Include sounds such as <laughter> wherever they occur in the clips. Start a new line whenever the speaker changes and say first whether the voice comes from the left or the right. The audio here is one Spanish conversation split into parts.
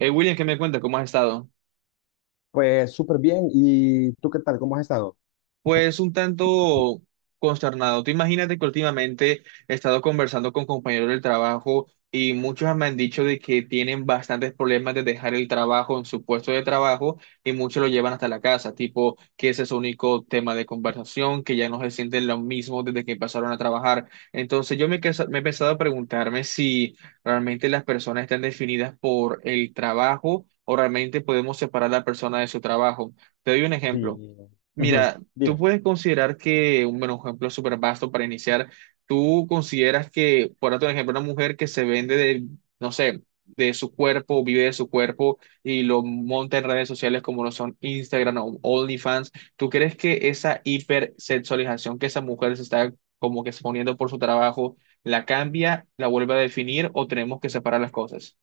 right: William, ¿qué me cuenta? ¿Cómo has estado?
left: Pues súper bien. ¿Y tú qué tal? ¿Cómo has estado?
right: Pues un tanto consternado. Tú imagínate que últimamente he estado conversando con compañeros del trabajo y muchos me han dicho de que tienen bastantes problemas de dejar el trabajo en su puesto de trabajo y muchos lo llevan hasta la casa, tipo que ese es su único tema de conversación, que ya no se sienten lo mismo desde que empezaron a trabajar. Entonces yo me he empezado a preguntarme si realmente las personas están definidas por el trabajo o realmente podemos separar a la persona de su trabajo. Te doy un ejemplo.
left: Sí, ujú,
right: Mira, tú
left: dime.
right: puedes considerar que, un buen ejemplo súper vasto para iniciar, tú consideras que, por otro ejemplo, una mujer que se vende de, no sé, de su cuerpo, vive de su cuerpo y lo monta en redes sociales como lo son Instagram o OnlyFans, ¿tú crees que esa hipersexualización que esa mujer se está como que exponiendo por su trabajo, la cambia, la vuelve a definir o tenemos que separar las cosas?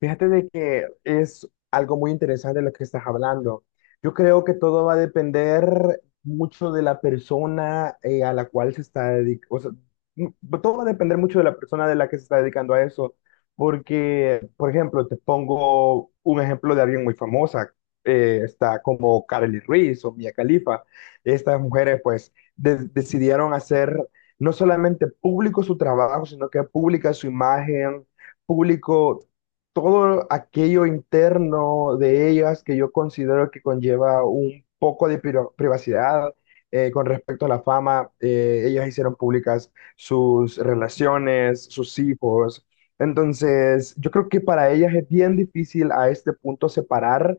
left: Fíjate de que es algo muy interesante lo que estás hablando. Yo creo que todo va a depender mucho de la persona a la cual se está dedicando. O sea, m- todo va a depender mucho de la persona de la que se está dedicando a eso. Porque, por ejemplo, te pongo un ejemplo de alguien muy famosa. Está como Kareli Ruiz o Mia Khalifa. Estas mujeres, pues, decidieron hacer no solamente público su trabajo, sino que pública su imagen público todo aquello interno de ellas que yo considero que conlleva un poco de privacidad con respecto a la fama. Ellas hicieron públicas sus relaciones, sus hijos. Entonces, yo creo que para ellas es bien difícil a este punto separar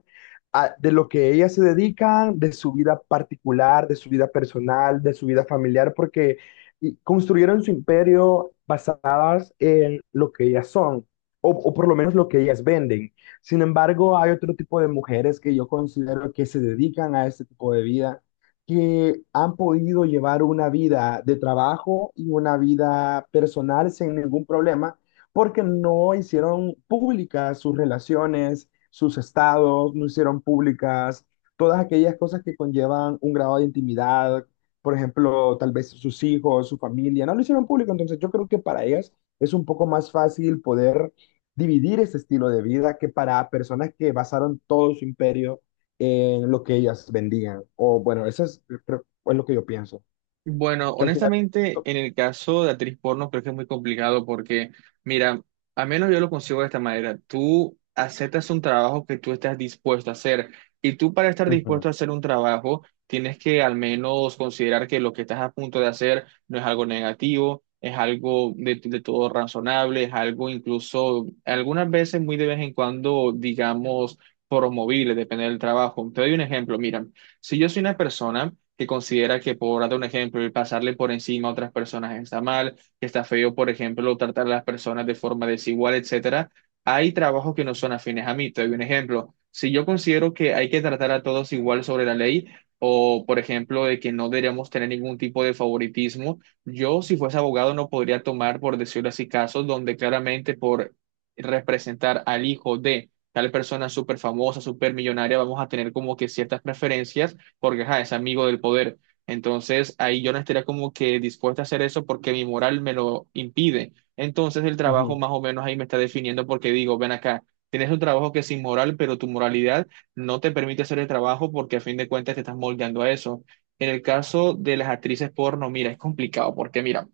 left: de lo que ellas se dedican, de su vida particular, de su vida personal, de su vida familiar, porque y construyeron su imperio basadas en lo que ellas son o por lo menos lo que ellas venden. Sin embargo, hay otro tipo de mujeres que yo considero que se dedican a este tipo de vida, que han podido llevar una vida de trabajo y una vida personal sin ningún problema, porque no hicieron públicas sus relaciones, sus estados, no hicieron públicas todas aquellas cosas que conllevan un grado de intimidad, por ejemplo, tal vez sus hijos, su familia, no lo hicieron público. Entonces yo creo que para ellas es un poco más fácil poder dividir ese estilo de vida que para personas que basaron todo su imperio en lo que ellas vendían. O bueno, eso es, es lo que yo pienso,
right: Bueno,
left: que al final...
right: honestamente, en el caso de actriz porno creo que es muy complicado porque, mira, al menos yo lo consigo de esta manera, tú aceptas un trabajo que tú estás dispuesto a hacer y tú para estar
left: Ujú,
right: dispuesto a hacer un trabajo tienes que al menos considerar que lo que estás a punto de hacer no es algo negativo, es algo de todo razonable, es algo incluso algunas veces muy de vez en cuando, digamos, promovible, depende del trabajo. Te doy un ejemplo, mira, si yo soy una persona que considera que, por darte un ejemplo, el pasarle por encima a otras personas está mal, que está feo, por ejemplo, tratar a las personas de forma desigual, etcétera, hay trabajos que no son afines a mí. Te doy un ejemplo. Si yo considero que hay que tratar a todos igual sobre la ley, o por ejemplo, de que no deberíamos tener ningún tipo de favoritismo, yo, si fuese abogado, no podría tomar, por decirlo así, casos donde claramente por representar al hijo de tal persona súper famosa, súper millonaria, vamos a tener como que ciertas preferencias porque ajá, es amigo del poder. Entonces ahí yo no estaría como que dispuesta a hacer eso porque mi moral me lo impide. Entonces el trabajo
left: ujú,
right: más o menos ahí me está definiendo porque digo, ven acá, tienes un trabajo que es inmoral, pero tu moralidad no te permite hacer el trabajo porque a fin de cuentas te estás moldeando a eso. En el caso de las actrices porno, mira, es complicado porque mira,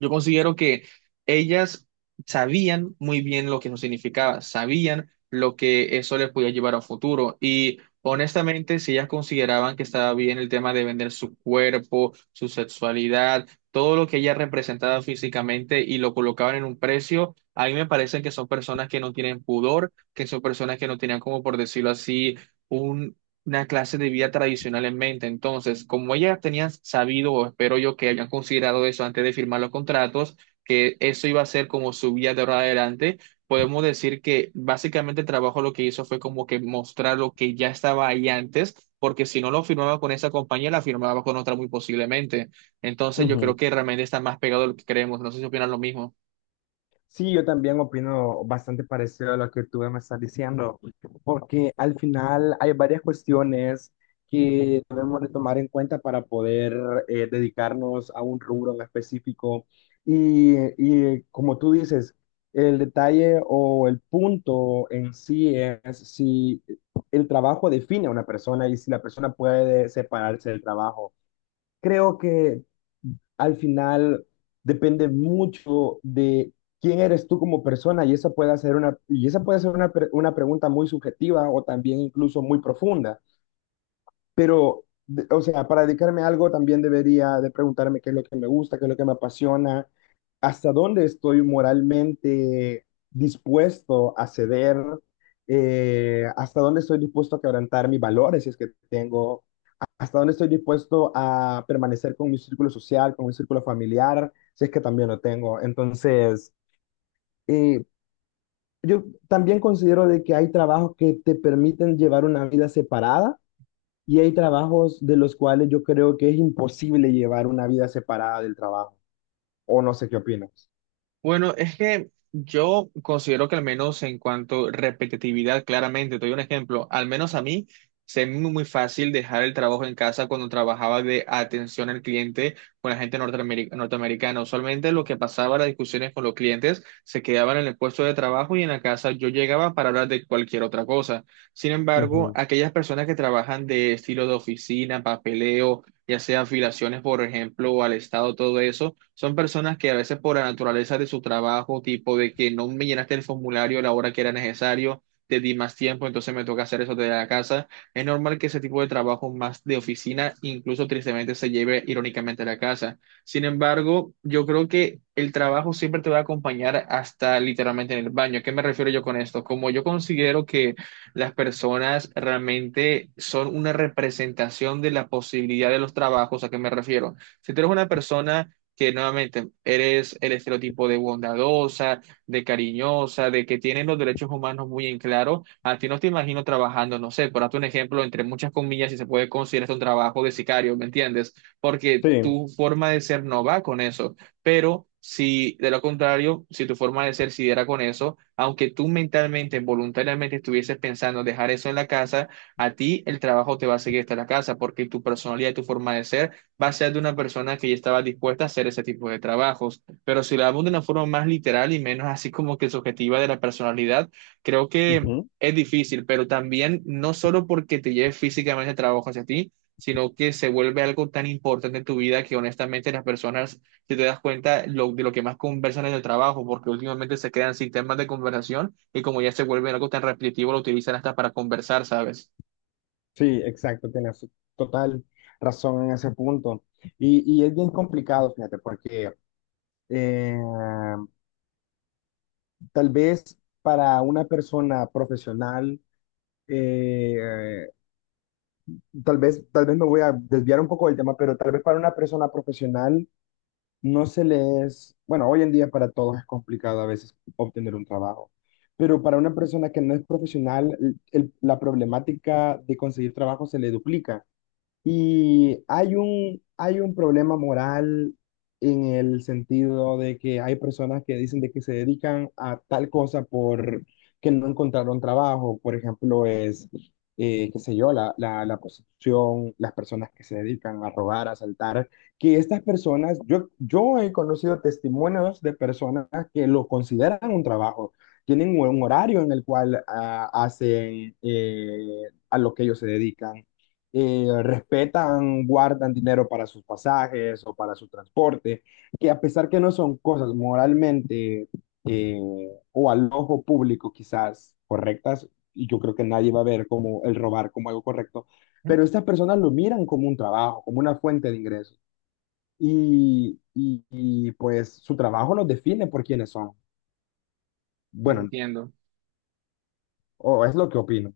right: yo considero que ellas sabían muy bien lo que eso significaba, sabían lo que eso les podía llevar a un futuro y honestamente, si ellas consideraban que estaba bien el tema de vender su cuerpo, su sexualidad, todo lo que ella representaba físicamente y lo colocaban en un precio, a mí me parece que son personas que no tienen pudor, que son personas que no tenían como por decirlo así una clase de vida tradicional en mente. Entonces, como ellas tenían sabido, o espero yo que hayan considerado eso antes de firmar los contratos, que eso iba a ser como su vida de ahora adelante, podemos decir que básicamente el trabajo lo que hizo fue como que mostrar lo que ya estaba ahí antes, porque si no lo firmaba con esa compañía, la firmaba con otra muy posiblemente. Entonces, yo creo
left: ujú.
right: que realmente está más pegado de lo que creemos. No sé si opinan lo mismo.
left: Sí, yo también opino bastante parecido a lo que tú me estás diciendo, porque al final hay varias cuestiones que debemos de tomar en cuenta para poder dedicarnos a un rubro en específico. Y, y como tú dices, el detalle o el punto en sí es si el trabajo define a una persona y si la persona puede separarse del trabajo. Creo que al final depende mucho de quién eres tú como persona y esa puede ser una, y esa puede ser una, pre- una pregunta muy subjetiva o también incluso muy profunda. Pero, o sea, para dedicarme a algo también debería de preguntarme qué es lo que me gusta, qué es lo que me apasiona, hasta dónde estoy moralmente dispuesto a ceder, hasta dónde estoy dispuesto a quebrantar mis valores, si es que tengo, hasta dónde estoy dispuesto a permanecer con mi círculo social, con mi círculo familiar, si es que también lo tengo. Entonces, eh, yo también considero de que hay trabajos que te permiten llevar una vida separada y hay trabajos de los cuales yo creo que es imposible llevar una vida separada del trabajo. O no sé qué opinas.
right: Bueno, es que yo considero que al menos en cuanto a repetitividad, claramente, te doy un ejemplo, al menos a mí se me hizo muy fácil dejar el trabajo en casa cuando trabajaba de atención al cliente con la gente norteamericana. Usualmente lo que pasaba, las discusiones con los clientes, se quedaban en el puesto de trabajo y en la casa yo llegaba para hablar de cualquier otra cosa. Sin embargo,
left: Ujú.
right: aquellas personas que trabajan de estilo de oficina, papeleo, ya sea afiliaciones, por ejemplo, al Estado, todo eso, son personas que a veces por la naturaleza de su trabajo, tipo de que no me llenaste el formulario a la hora que era necesario, te di más tiempo, entonces me toca hacer eso desde la casa. Es normal que ese tipo de trabajo más de oficina, incluso tristemente, se lleve irónicamente a la casa. Sin embargo, yo creo que el trabajo siempre te va a acompañar hasta literalmente en el baño. ¿A qué me refiero yo con esto? Como yo considero que las personas realmente son una representación de la posibilidad de los trabajos. ¿A qué me refiero? Si tú eres una persona que nuevamente eres el estereotipo de bondadosa, de cariñosa, de que tiene los derechos humanos muy en claro, a ti no te imagino trabajando, no sé, por darte un ejemplo, entre muchas comillas, si se puede considerar esto un trabajo de sicario, ¿me entiendes? Porque
left: Sí,
right: tu forma de ser no va con eso, pero... Si de lo contrario, si tu forma de ser sí era con eso, aunque tú mentalmente, voluntariamente estuvieses pensando dejar eso en la casa, a ti el trabajo te va a seguir hasta la casa porque tu personalidad y tu forma de ser va a ser de una persona que ya estaba dispuesta a hacer ese tipo de trabajos. Pero si lo hablamos de una forma más literal y menos así como que subjetiva de la personalidad, creo que
left: ujú.
right: es difícil, pero también no solo porque te lleve físicamente el trabajo hacia ti, sino que se vuelve algo tan importante en tu vida que honestamente las personas si te das cuenta, lo, de lo que más conversan en el trabajo, porque últimamente se crean sistemas de conversación y como ya se vuelve algo tan repetitivo, lo utilizan hasta para conversar, ¿sabes?
left: Sí, exacto, tienes total razón en ese punto. Y es bien complicado, fíjate, porque eh, tal vez para una persona profesional, eh, eh, tal vez me voy a desviar un poco del tema, pero tal vez para una persona profesional no se le es, bueno, hoy en día para todos es complicado a veces obtener un trabajo, pero para una persona que no es profesional, la problemática de conseguir trabajo se le duplica. Y hay un problema moral en el sentido de que hay personas que dicen de que se dedican a tal cosa por que no encontraron trabajo. Por ejemplo, es, qué sé yo, la prostitución, las personas que se dedican a robar, a asaltar, que estas personas, yo he conocido testimonios de personas que lo consideran un trabajo. Tienen un horario en el cual hacen a lo que ellos se dedican, respetan, guardan dinero para sus pasajes o para su transporte, que a pesar que no son cosas moralmente eh, o al ojo público quizás correctas, y yo creo que nadie va a ver como el robar como algo correcto, pero estas personas lo miran como un trabajo, como una fuente de ingresos. Y pues su trabajo los define por quiénes son. Bueno,
right: Entiendo.
left: o es lo que opino.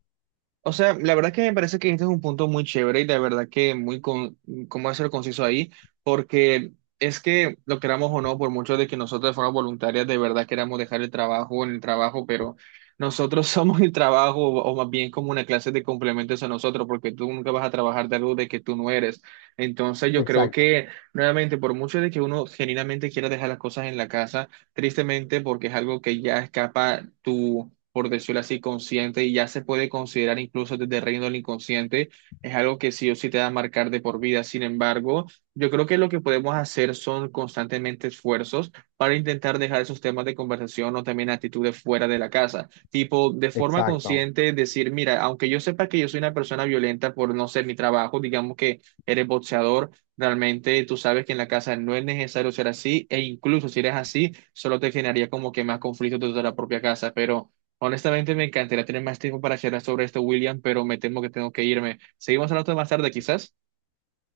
right: O sea, la verdad que me parece que este es un punto muy chévere y de verdad que muy con, cómo ser conciso ahí, porque es que lo queramos o no, por mucho de que nosotros de forma voluntaria de verdad queramos dejar el trabajo en el trabajo, pero nosotros <laughs> somos el trabajo o más bien como una clase de complementos a nosotros, porque tú nunca vas a trabajar de algo de que tú no eres. Entonces yo creo
left: Exacto.
right: que nuevamente, por mucho de que uno genuinamente quiera dejar las cosas en la casa, tristemente porque es algo que ya escapa tu por decirlo así, consciente y ya se puede considerar incluso desde el reino del inconsciente, es algo que sí o sí te va a marcar de por vida. Sin embargo, yo creo que lo que podemos hacer son constantemente esfuerzos para intentar dejar esos temas de conversación o también actitudes fuera de la casa. Tipo, de
left: Sí,
right: forma
left: exacto.
right: consciente decir, mira, aunque yo sepa que yo soy una persona violenta por no ser mi trabajo, digamos que eres boxeador. Realmente tú sabes que en la casa no es necesario ser así, e incluso si eres así, solo te generaría como que más conflictos dentro de la propia casa. Pero honestamente, me encantaría tener más tiempo para charlar sobre esto, William, pero me temo que tengo que irme. Seguimos hablando más tarde, quizás.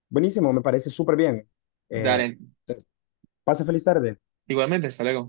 left: Buenísimo, me parece súper bien. Eh,
right: Dale,
left: pase feliz tarde.
right: igualmente, hasta luego.